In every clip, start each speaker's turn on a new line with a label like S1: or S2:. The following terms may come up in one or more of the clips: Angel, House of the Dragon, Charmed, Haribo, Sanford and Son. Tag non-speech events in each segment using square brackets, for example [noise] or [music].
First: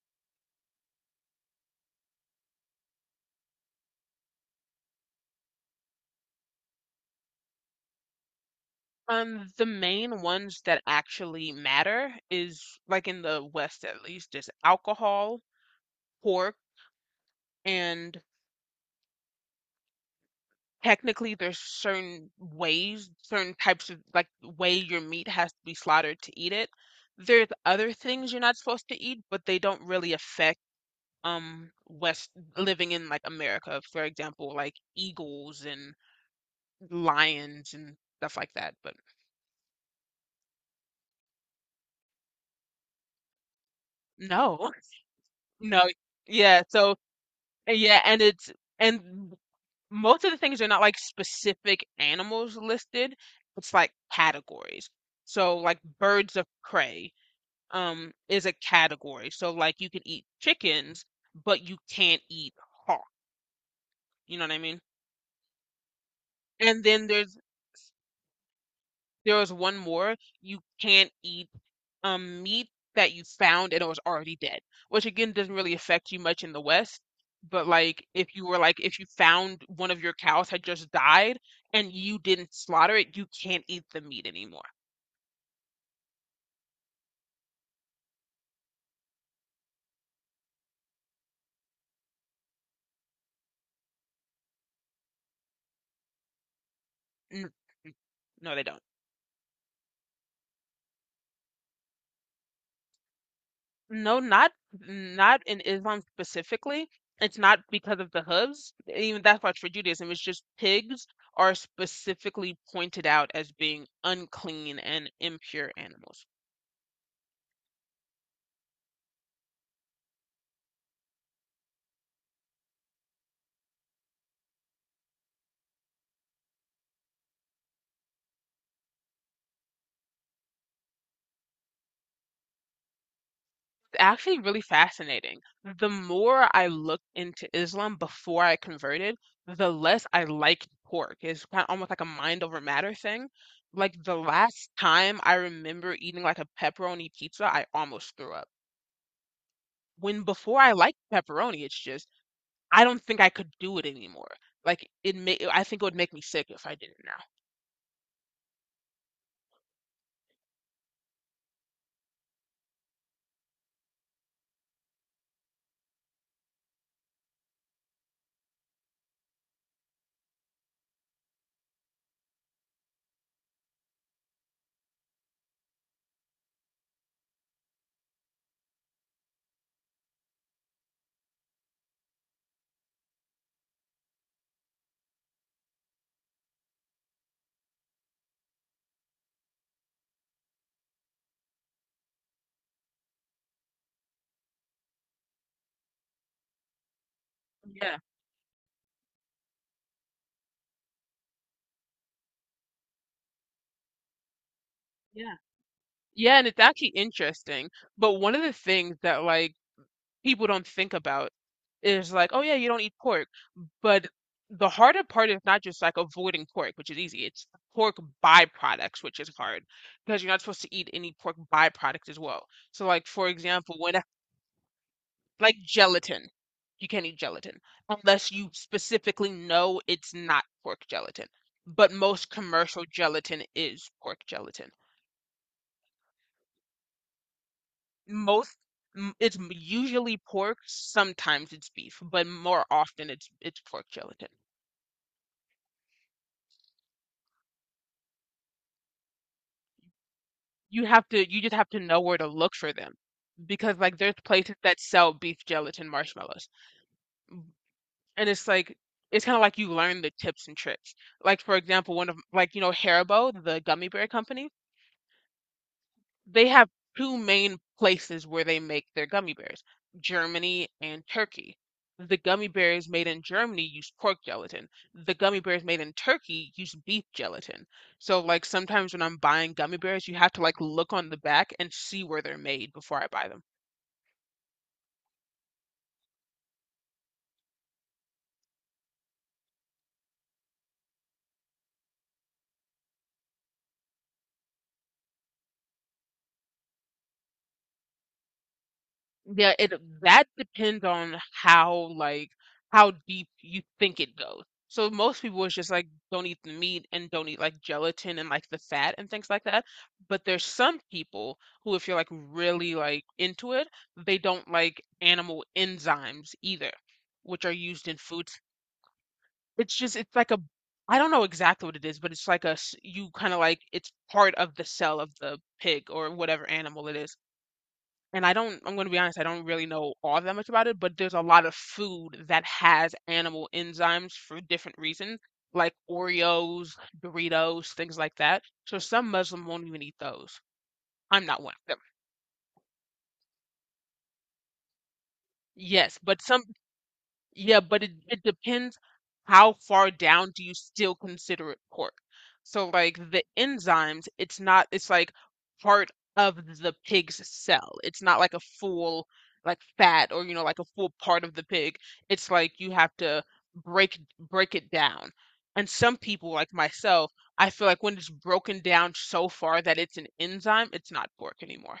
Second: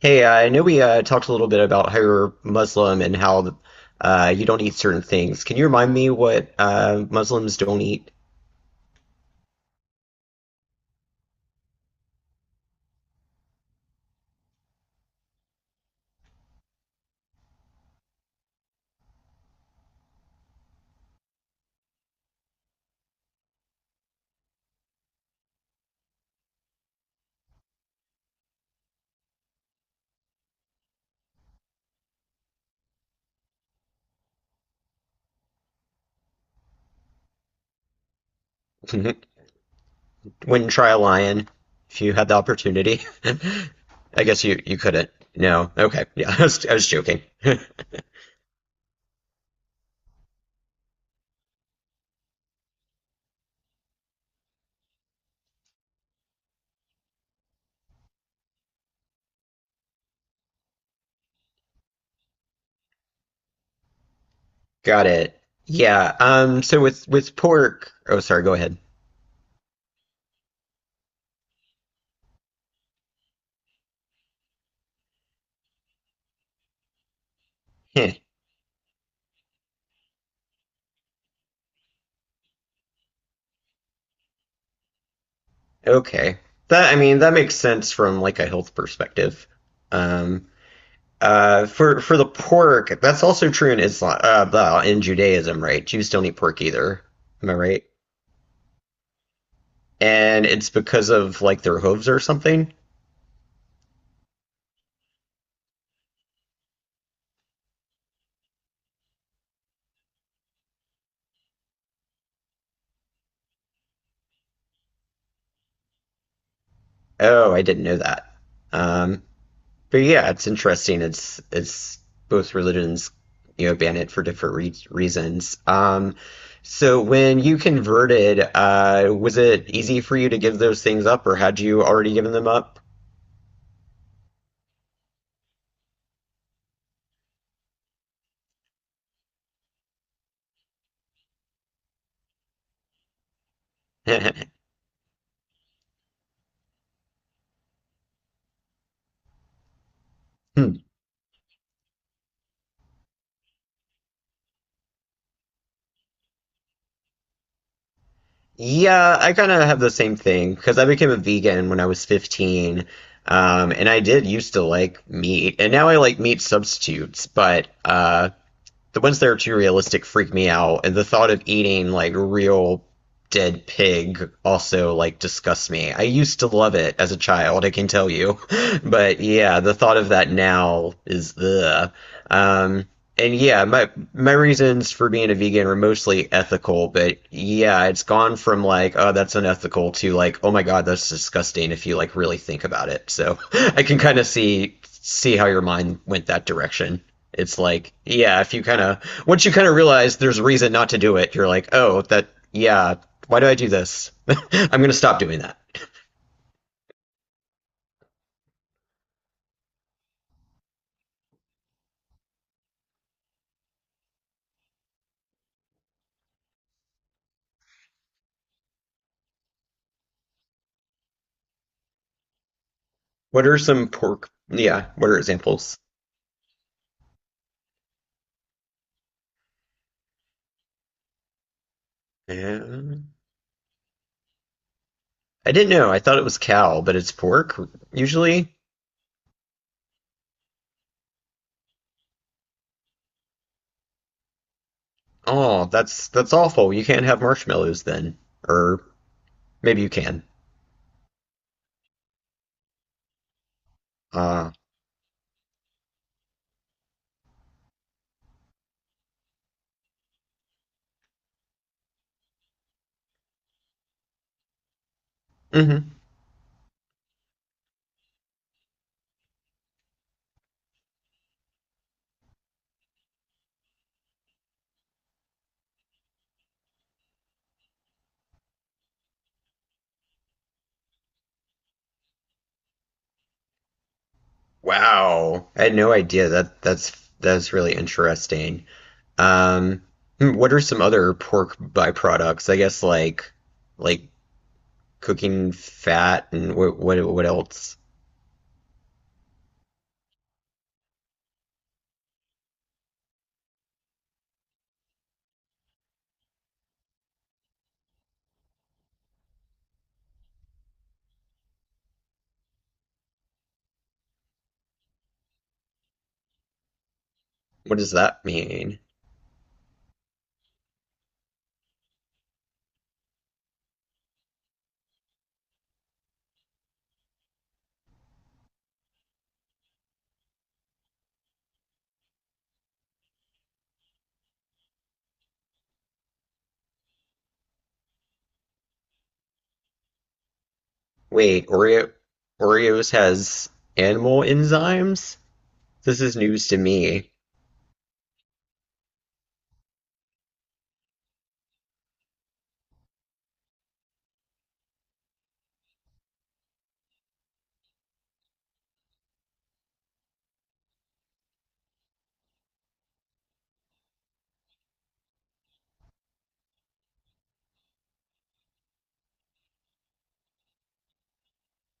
S1: Hey, I know we talked a little bit about how you're Muslim and how you don't eat certain things. Can you remind me what Muslims don't eat?
S2: The main ones that actually matter is, like, in the West at least, is alcohol, pork, and technically there's certain ways, certain types of, like, way your meat has to be slaughtered to eat it. There's other things you're not supposed to eat, but they don't really affect West, living in like America, for example, like eagles and lions and stuff like that. But
S1: [laughs] Wouldn't try a lion if you had the opportunity. [laughs] I guess you,
S2: no,
S1: you couldn't.
S2: [laughs]
S1: No.
S2: no,
S1: Okay. Yeah, [laughs] I
S2: yeah,
S1: was, I was
S2: so
S1: joking.
S2: yeah, and it's and most of the things are not like specific animals listed. It's like categories. So like birds of prey is a category. So like you can eat chickens, but you can't eat hawk. You know what I mean?
S1: [laughs] Got it. Yeah. So
S2: And then
S1: with pork. Oh, sorry. Go ahead.
S2: there was one more. You can't eat meat that you found and it was already dead, which again doesn't really affect you much in the West. But
S1: [laughs]
S2: like
S1: Heh.
S2: if you were like if you found one of your cows had just died and you didn't slaughter it, you can't eat the meat anymore.
S1: Okay. That I mean that makes sense from like a health perspective. Um. For the pork, that's also true in Islam, well, in Judaism, right? Jews don't eat pork either. Am
S2: N-
S1: I right?
S2: No, they don't.
S1: And it's because of like their hooves or something.
S2: No, not in Islam specifically. It's not because of the hooves. Even that's why it's for Judaism. It's just pigs are specifically pointed out as being unclean and impure animals.
S1: Oh, I didn't know that. Um, but yeah, it's interesting. It's both religions, you know, ban it for different re reasons. So when you converted, was it easy for you to give those things up, or had you already given them up?
S2: Actually, really fascinating. The more I looked into Islam before I converted, the less I liked pork. It's kind of almost like a mind over matter thing. Like the
S1: [laughs]
S2: last time I remember eating like a pepperoni pizza, I almost threw up. When before I liked pepperoni, it's just I don't think I could do it anymore. Like it may, I think it would make me sick if I did it now.
S1: Yeah, I kind of have the same thing because I became a vegan when I was 15. And I did used to like meat, and now I like meat substitutes, but the ones that are too realistic freak me out. And the thought of eating like real dead pig also like disgusts me. I used to love it as a child, I can tell you. [laughs] But yeah, the thought of that now is ugh. Um, and yeah, my reasons for being a vegan were mostly ethical, but yeah, it's gone from like, oh, that's unethical to like, oh my God, that's disgusting if you like really think about it. So [laughs] I can kind of see how your mind went that direction. It's like,
S2: Yeah,
S1: yeah, if you kind of once you kind of realize there's a reason not to do it, you're like, oh, that yeah, why do I do this? [laughs] I'm gonna stop
S2: yeah.
S1: doing that.
S2: Yeah, and it's actually interesting. But one of the things that like people don't think about is like, oh yeah, you don't eat pork. But the harder part is not just like avoiding pork, which is easy. It's pork byproducts, which is hard because you're not supposed to eat any pork byproduct as well. So, like, for
S1: What are
S2: example,
S1: some pork? Yeah, what are
S2: like
S1: examples?
S2: gelatin, you can't eat gelatin unless you specifically know it's not pork gelatin. But most commercial
S1: Yeah.
S2: gelatin is pork gelatin.
S1: I didn't know. I thought it was cow, but it's pork
S2: Most
S1: usually.
S2: it's usually pork, sometimes it's beef, but more often it's pork gelatin.
S1: Oh, that's awful. You can't have marshmallows then. Or maybe you can.
S2: You have to you just have to know where to look for them because like there's
S1: Uh,
S2: places that sell beef gelatin marshmallows, and it's like it's kind of like you learn the tips and tricks. Like, for example, one of, like, you know Haribo, the gummy bear company,
S1: mhm.
S2: they have two main places where they make their gummy bears: Germany and Turkey. The gummy bears made in Germany use pork gelatin, the gummy bears made in Turkey use beef gelatin. So like sometimes when I'm buying gummy bears, you have to like look on the back and see where they're made before I buy them.
S1: Wow. I had no idea that that's really interesting. Um, hmm, what are some other pork byproducts? I guess like cooking fat and what what else?
S2: Yeah, it that depends on how like how deep you think it goes. So most people is just like don't eat the meat and don't eat like gelatin and like the fat and things like that. But there's some people who, if you're like really like into it, they don't like animal enzymes either, which are
S1: What
S2: used
S1: does
S2: in
S1: that
S2: foods.
S1: mean?
S2: It's just it's like a I don't know exactly what it is, but it's like a you kind of like it's part of the cell of the pig or whatever animal it is, and I don't, I'm going to be honest, I don't really know all that much about it, but there's a lot of food that has animal enzymes for different reasons, like Oreos, Doritos, things like that. So some Muslim won't even eat those. I'm not
S1: Wait,
S2: one of them.
S1: Oreos has animal enzymes?
S2: Yes,
S1: This is
S2: but some.
S1: news to me.
S2: Yeah, but it depends how far down do you still consider it pork. So like the enzymes, it's not it's like part of the pig's cell. It's not like a full like fat or you know like a full part of the pig. It's like you have to break it down. And some people like myself, I feel like when it's broken down so far that it's an enzyme, it's not pork anymore.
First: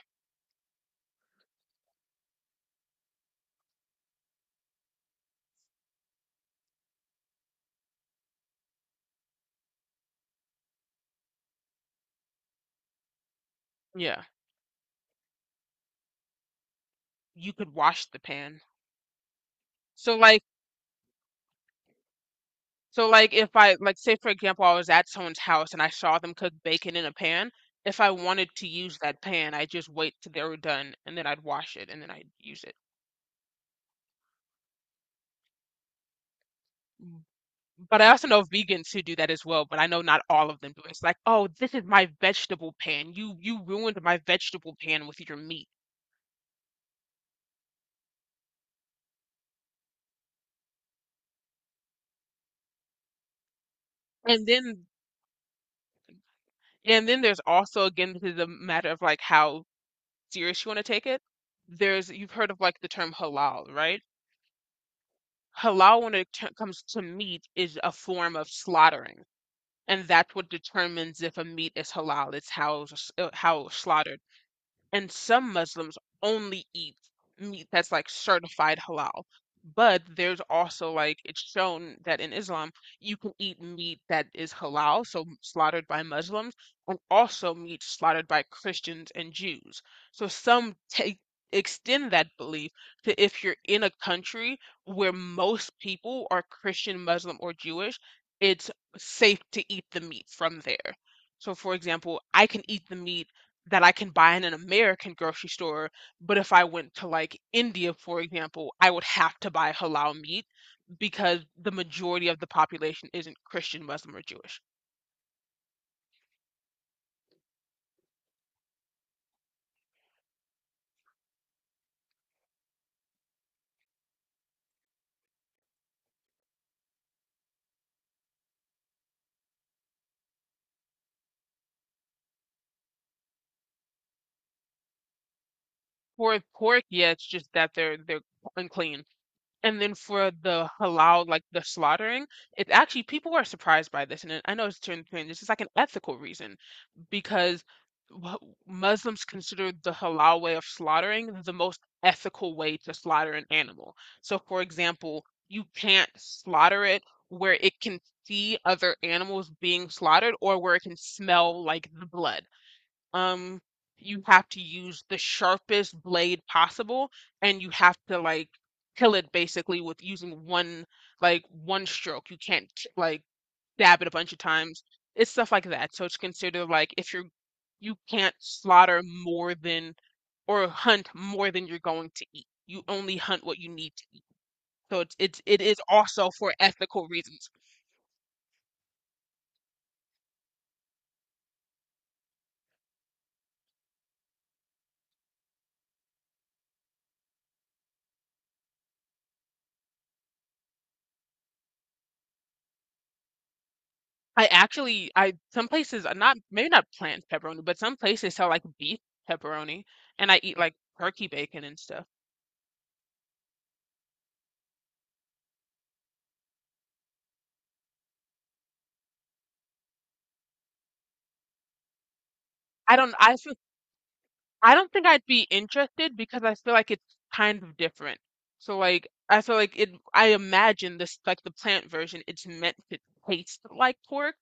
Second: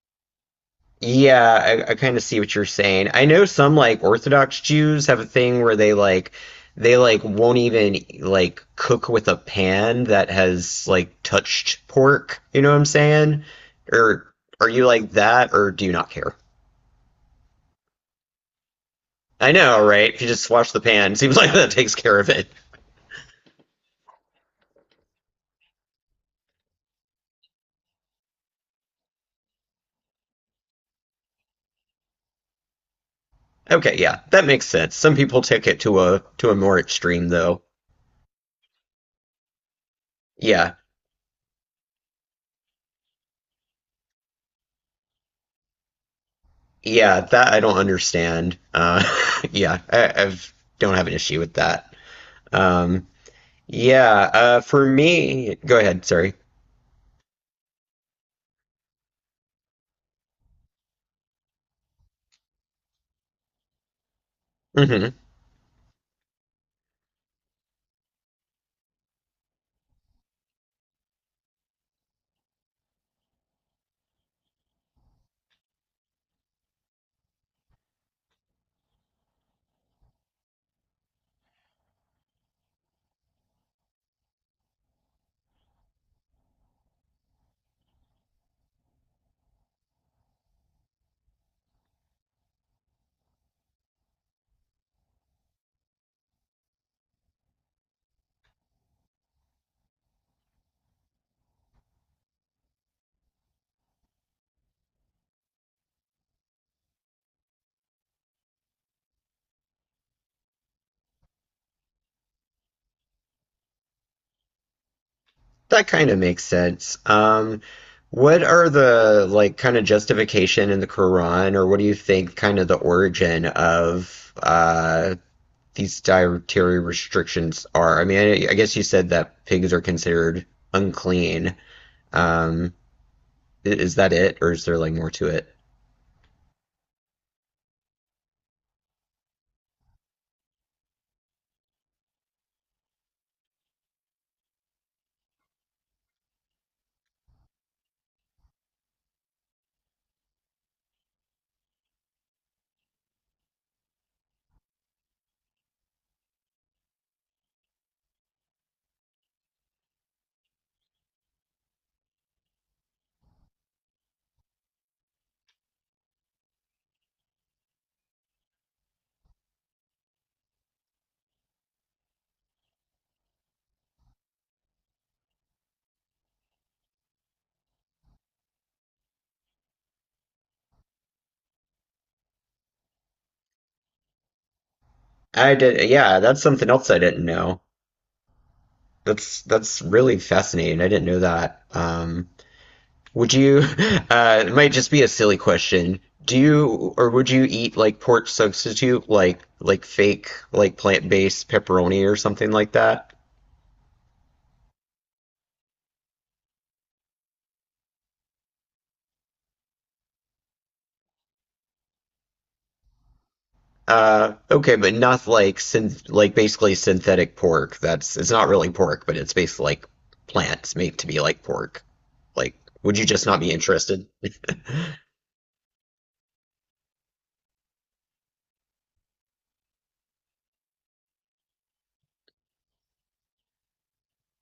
S1: Yeah, I kind of see what you're saying. I know some like Orthodox Jews have a thing where they like won't even like cook with a pan that has like touched pork. You know what I'm saying?
S2: Yeah.
S1: Or are you like that, or do you not care?
S2: You could wash the pan.
S1: I know, right?
S2: So
S1: If you
S2: like
S1: just wash the pan, seems [laughs] like that takes care of it.
S2: So like if I like say for example I was at someone's house and I saw them cook bacon in a pan, if I wanted to use that pan, I just wait till they were done and then I'd wash it and then I'd use it.
S1: Okay, yeah, that makes sense. Some people take it to a more
S2: Mm.
S1: extreme though.
S2: But I also know vegans who do that as well, but I know not all of them
S1: Yeah,
S2: do it. It's like, "Oh, this is my vegetable pan. You ruined my vegetable pan with your meat."
S1: yeah, that I don't understand. [laughs] Yeah, I've don't have an issue with that. Um, Yeah,
S2: And
S1: for
S2: then
S1: me, go ahead, sorry.
S2: and then there's also, again, this is a matter of like how serious you want to take it. There's you've heard of like the term halal, right?
S1: Hmm.
S2: Halal when it comes to meat is a form of slaughtering, and that's what determines if a meat is halal, it's how it's, how it's slaughtered. And some Muslims only eat meat that's like certified halal. But there's also like it's shown that in Islam you can eat meat that is halal, so slaughtered by Muslims, and also meat slaughtered by Christians and Jews. So some take extend that belief to if you're in a country where most people are Christian, Muslim, or Jewish, it's safe to eat the meat from there. So, for example, I can eat the meat that I can buy in an American grocery store. But if I went to like India, for example, I would have to buy halal meat because the majority of the population isn't Christian, Muslim, or Jewish.
S1: That kind of makes sense. What are the like kind of justification in the Quran, or what do you think kind of the origin of these dietary restrictions are? I mean, I guess you said that pigs are considered unclean. Um, is that it, or is there like more to it?
S2: For pork, yeah, it's just that they're unclean. And then for the halal, like the slaughtering, it's actually people are surprised by this, and I know it's turned strange. It's just like an ethical reason because wh- Muslims consider the halal way of slaughtering the most ethical way to slaughter an animal. So, for example, you can't slaughter it where it can see other animals being slaughtered or where it can smell like the blood. um you have to use the sharpest blade possible, and you have to like kill it basically with using one like one stroke. You can't like dab it a bunch of times. It's stuff like that. So it's considered like if you're you can't slaughter more than or hunt more than you're going to eat. You only hunt what you need to eat. So it's
S1: I
S2: it is
S1: did, yeah,
S2: also
S1: that's
S2: for
S1: something else I
S2: ethical
S1: didn't
S2: reasons.
S1: know. That's really fascinating. I didn't know that. Would you, it might just be a silly question. Do you, or would you eat like pork substitute, like fake, like plant-based pepperoni or something like that?
S2: I some places are not maybe not plant pepperoni, but some places sell like beef pepperoni, and I eat like turkey bacon and stuff.
S1: Okay, but not like synth, like basically synthetic pork. That's it's not really pork, but it's basically like plants made to be like pork. Like,
S2: I
S1: would you
S2: don't
S1: just
S2: I
S1: not be
S2: feel
S1: interested?
S2: I don't think I'd be interested because I feel like it's kind of different. So like I feel like it I imagine this like the plant version it's meant to taste like pork,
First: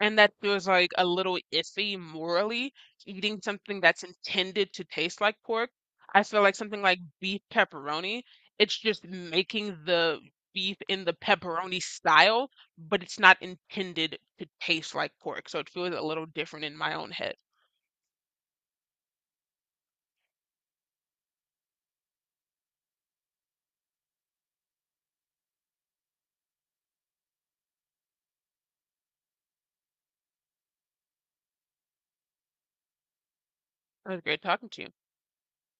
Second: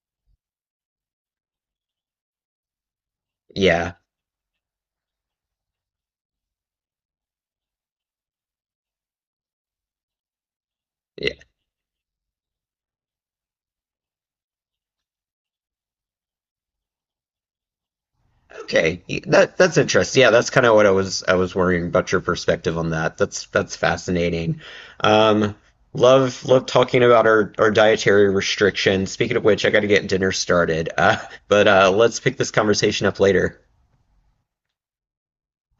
S2: and that feels like a little iffy morally, eating something
S1: Yeah.
S2: that's intended to taste like pork. I feel like something like beef pepperoni, it's just making the beef in the pepperoni style, but it's not intended to taste like pork. So it feels a little different in my own head.
S1: Okay, that's interesting. Yeah, that's kind of what I was worrying about your perspective on that. That's fascinating. Um, love talking about our dietary restrictions. Speaking of which, I got to get dinner started. But let's pick this conversation up later.
S2: It was great talking to you.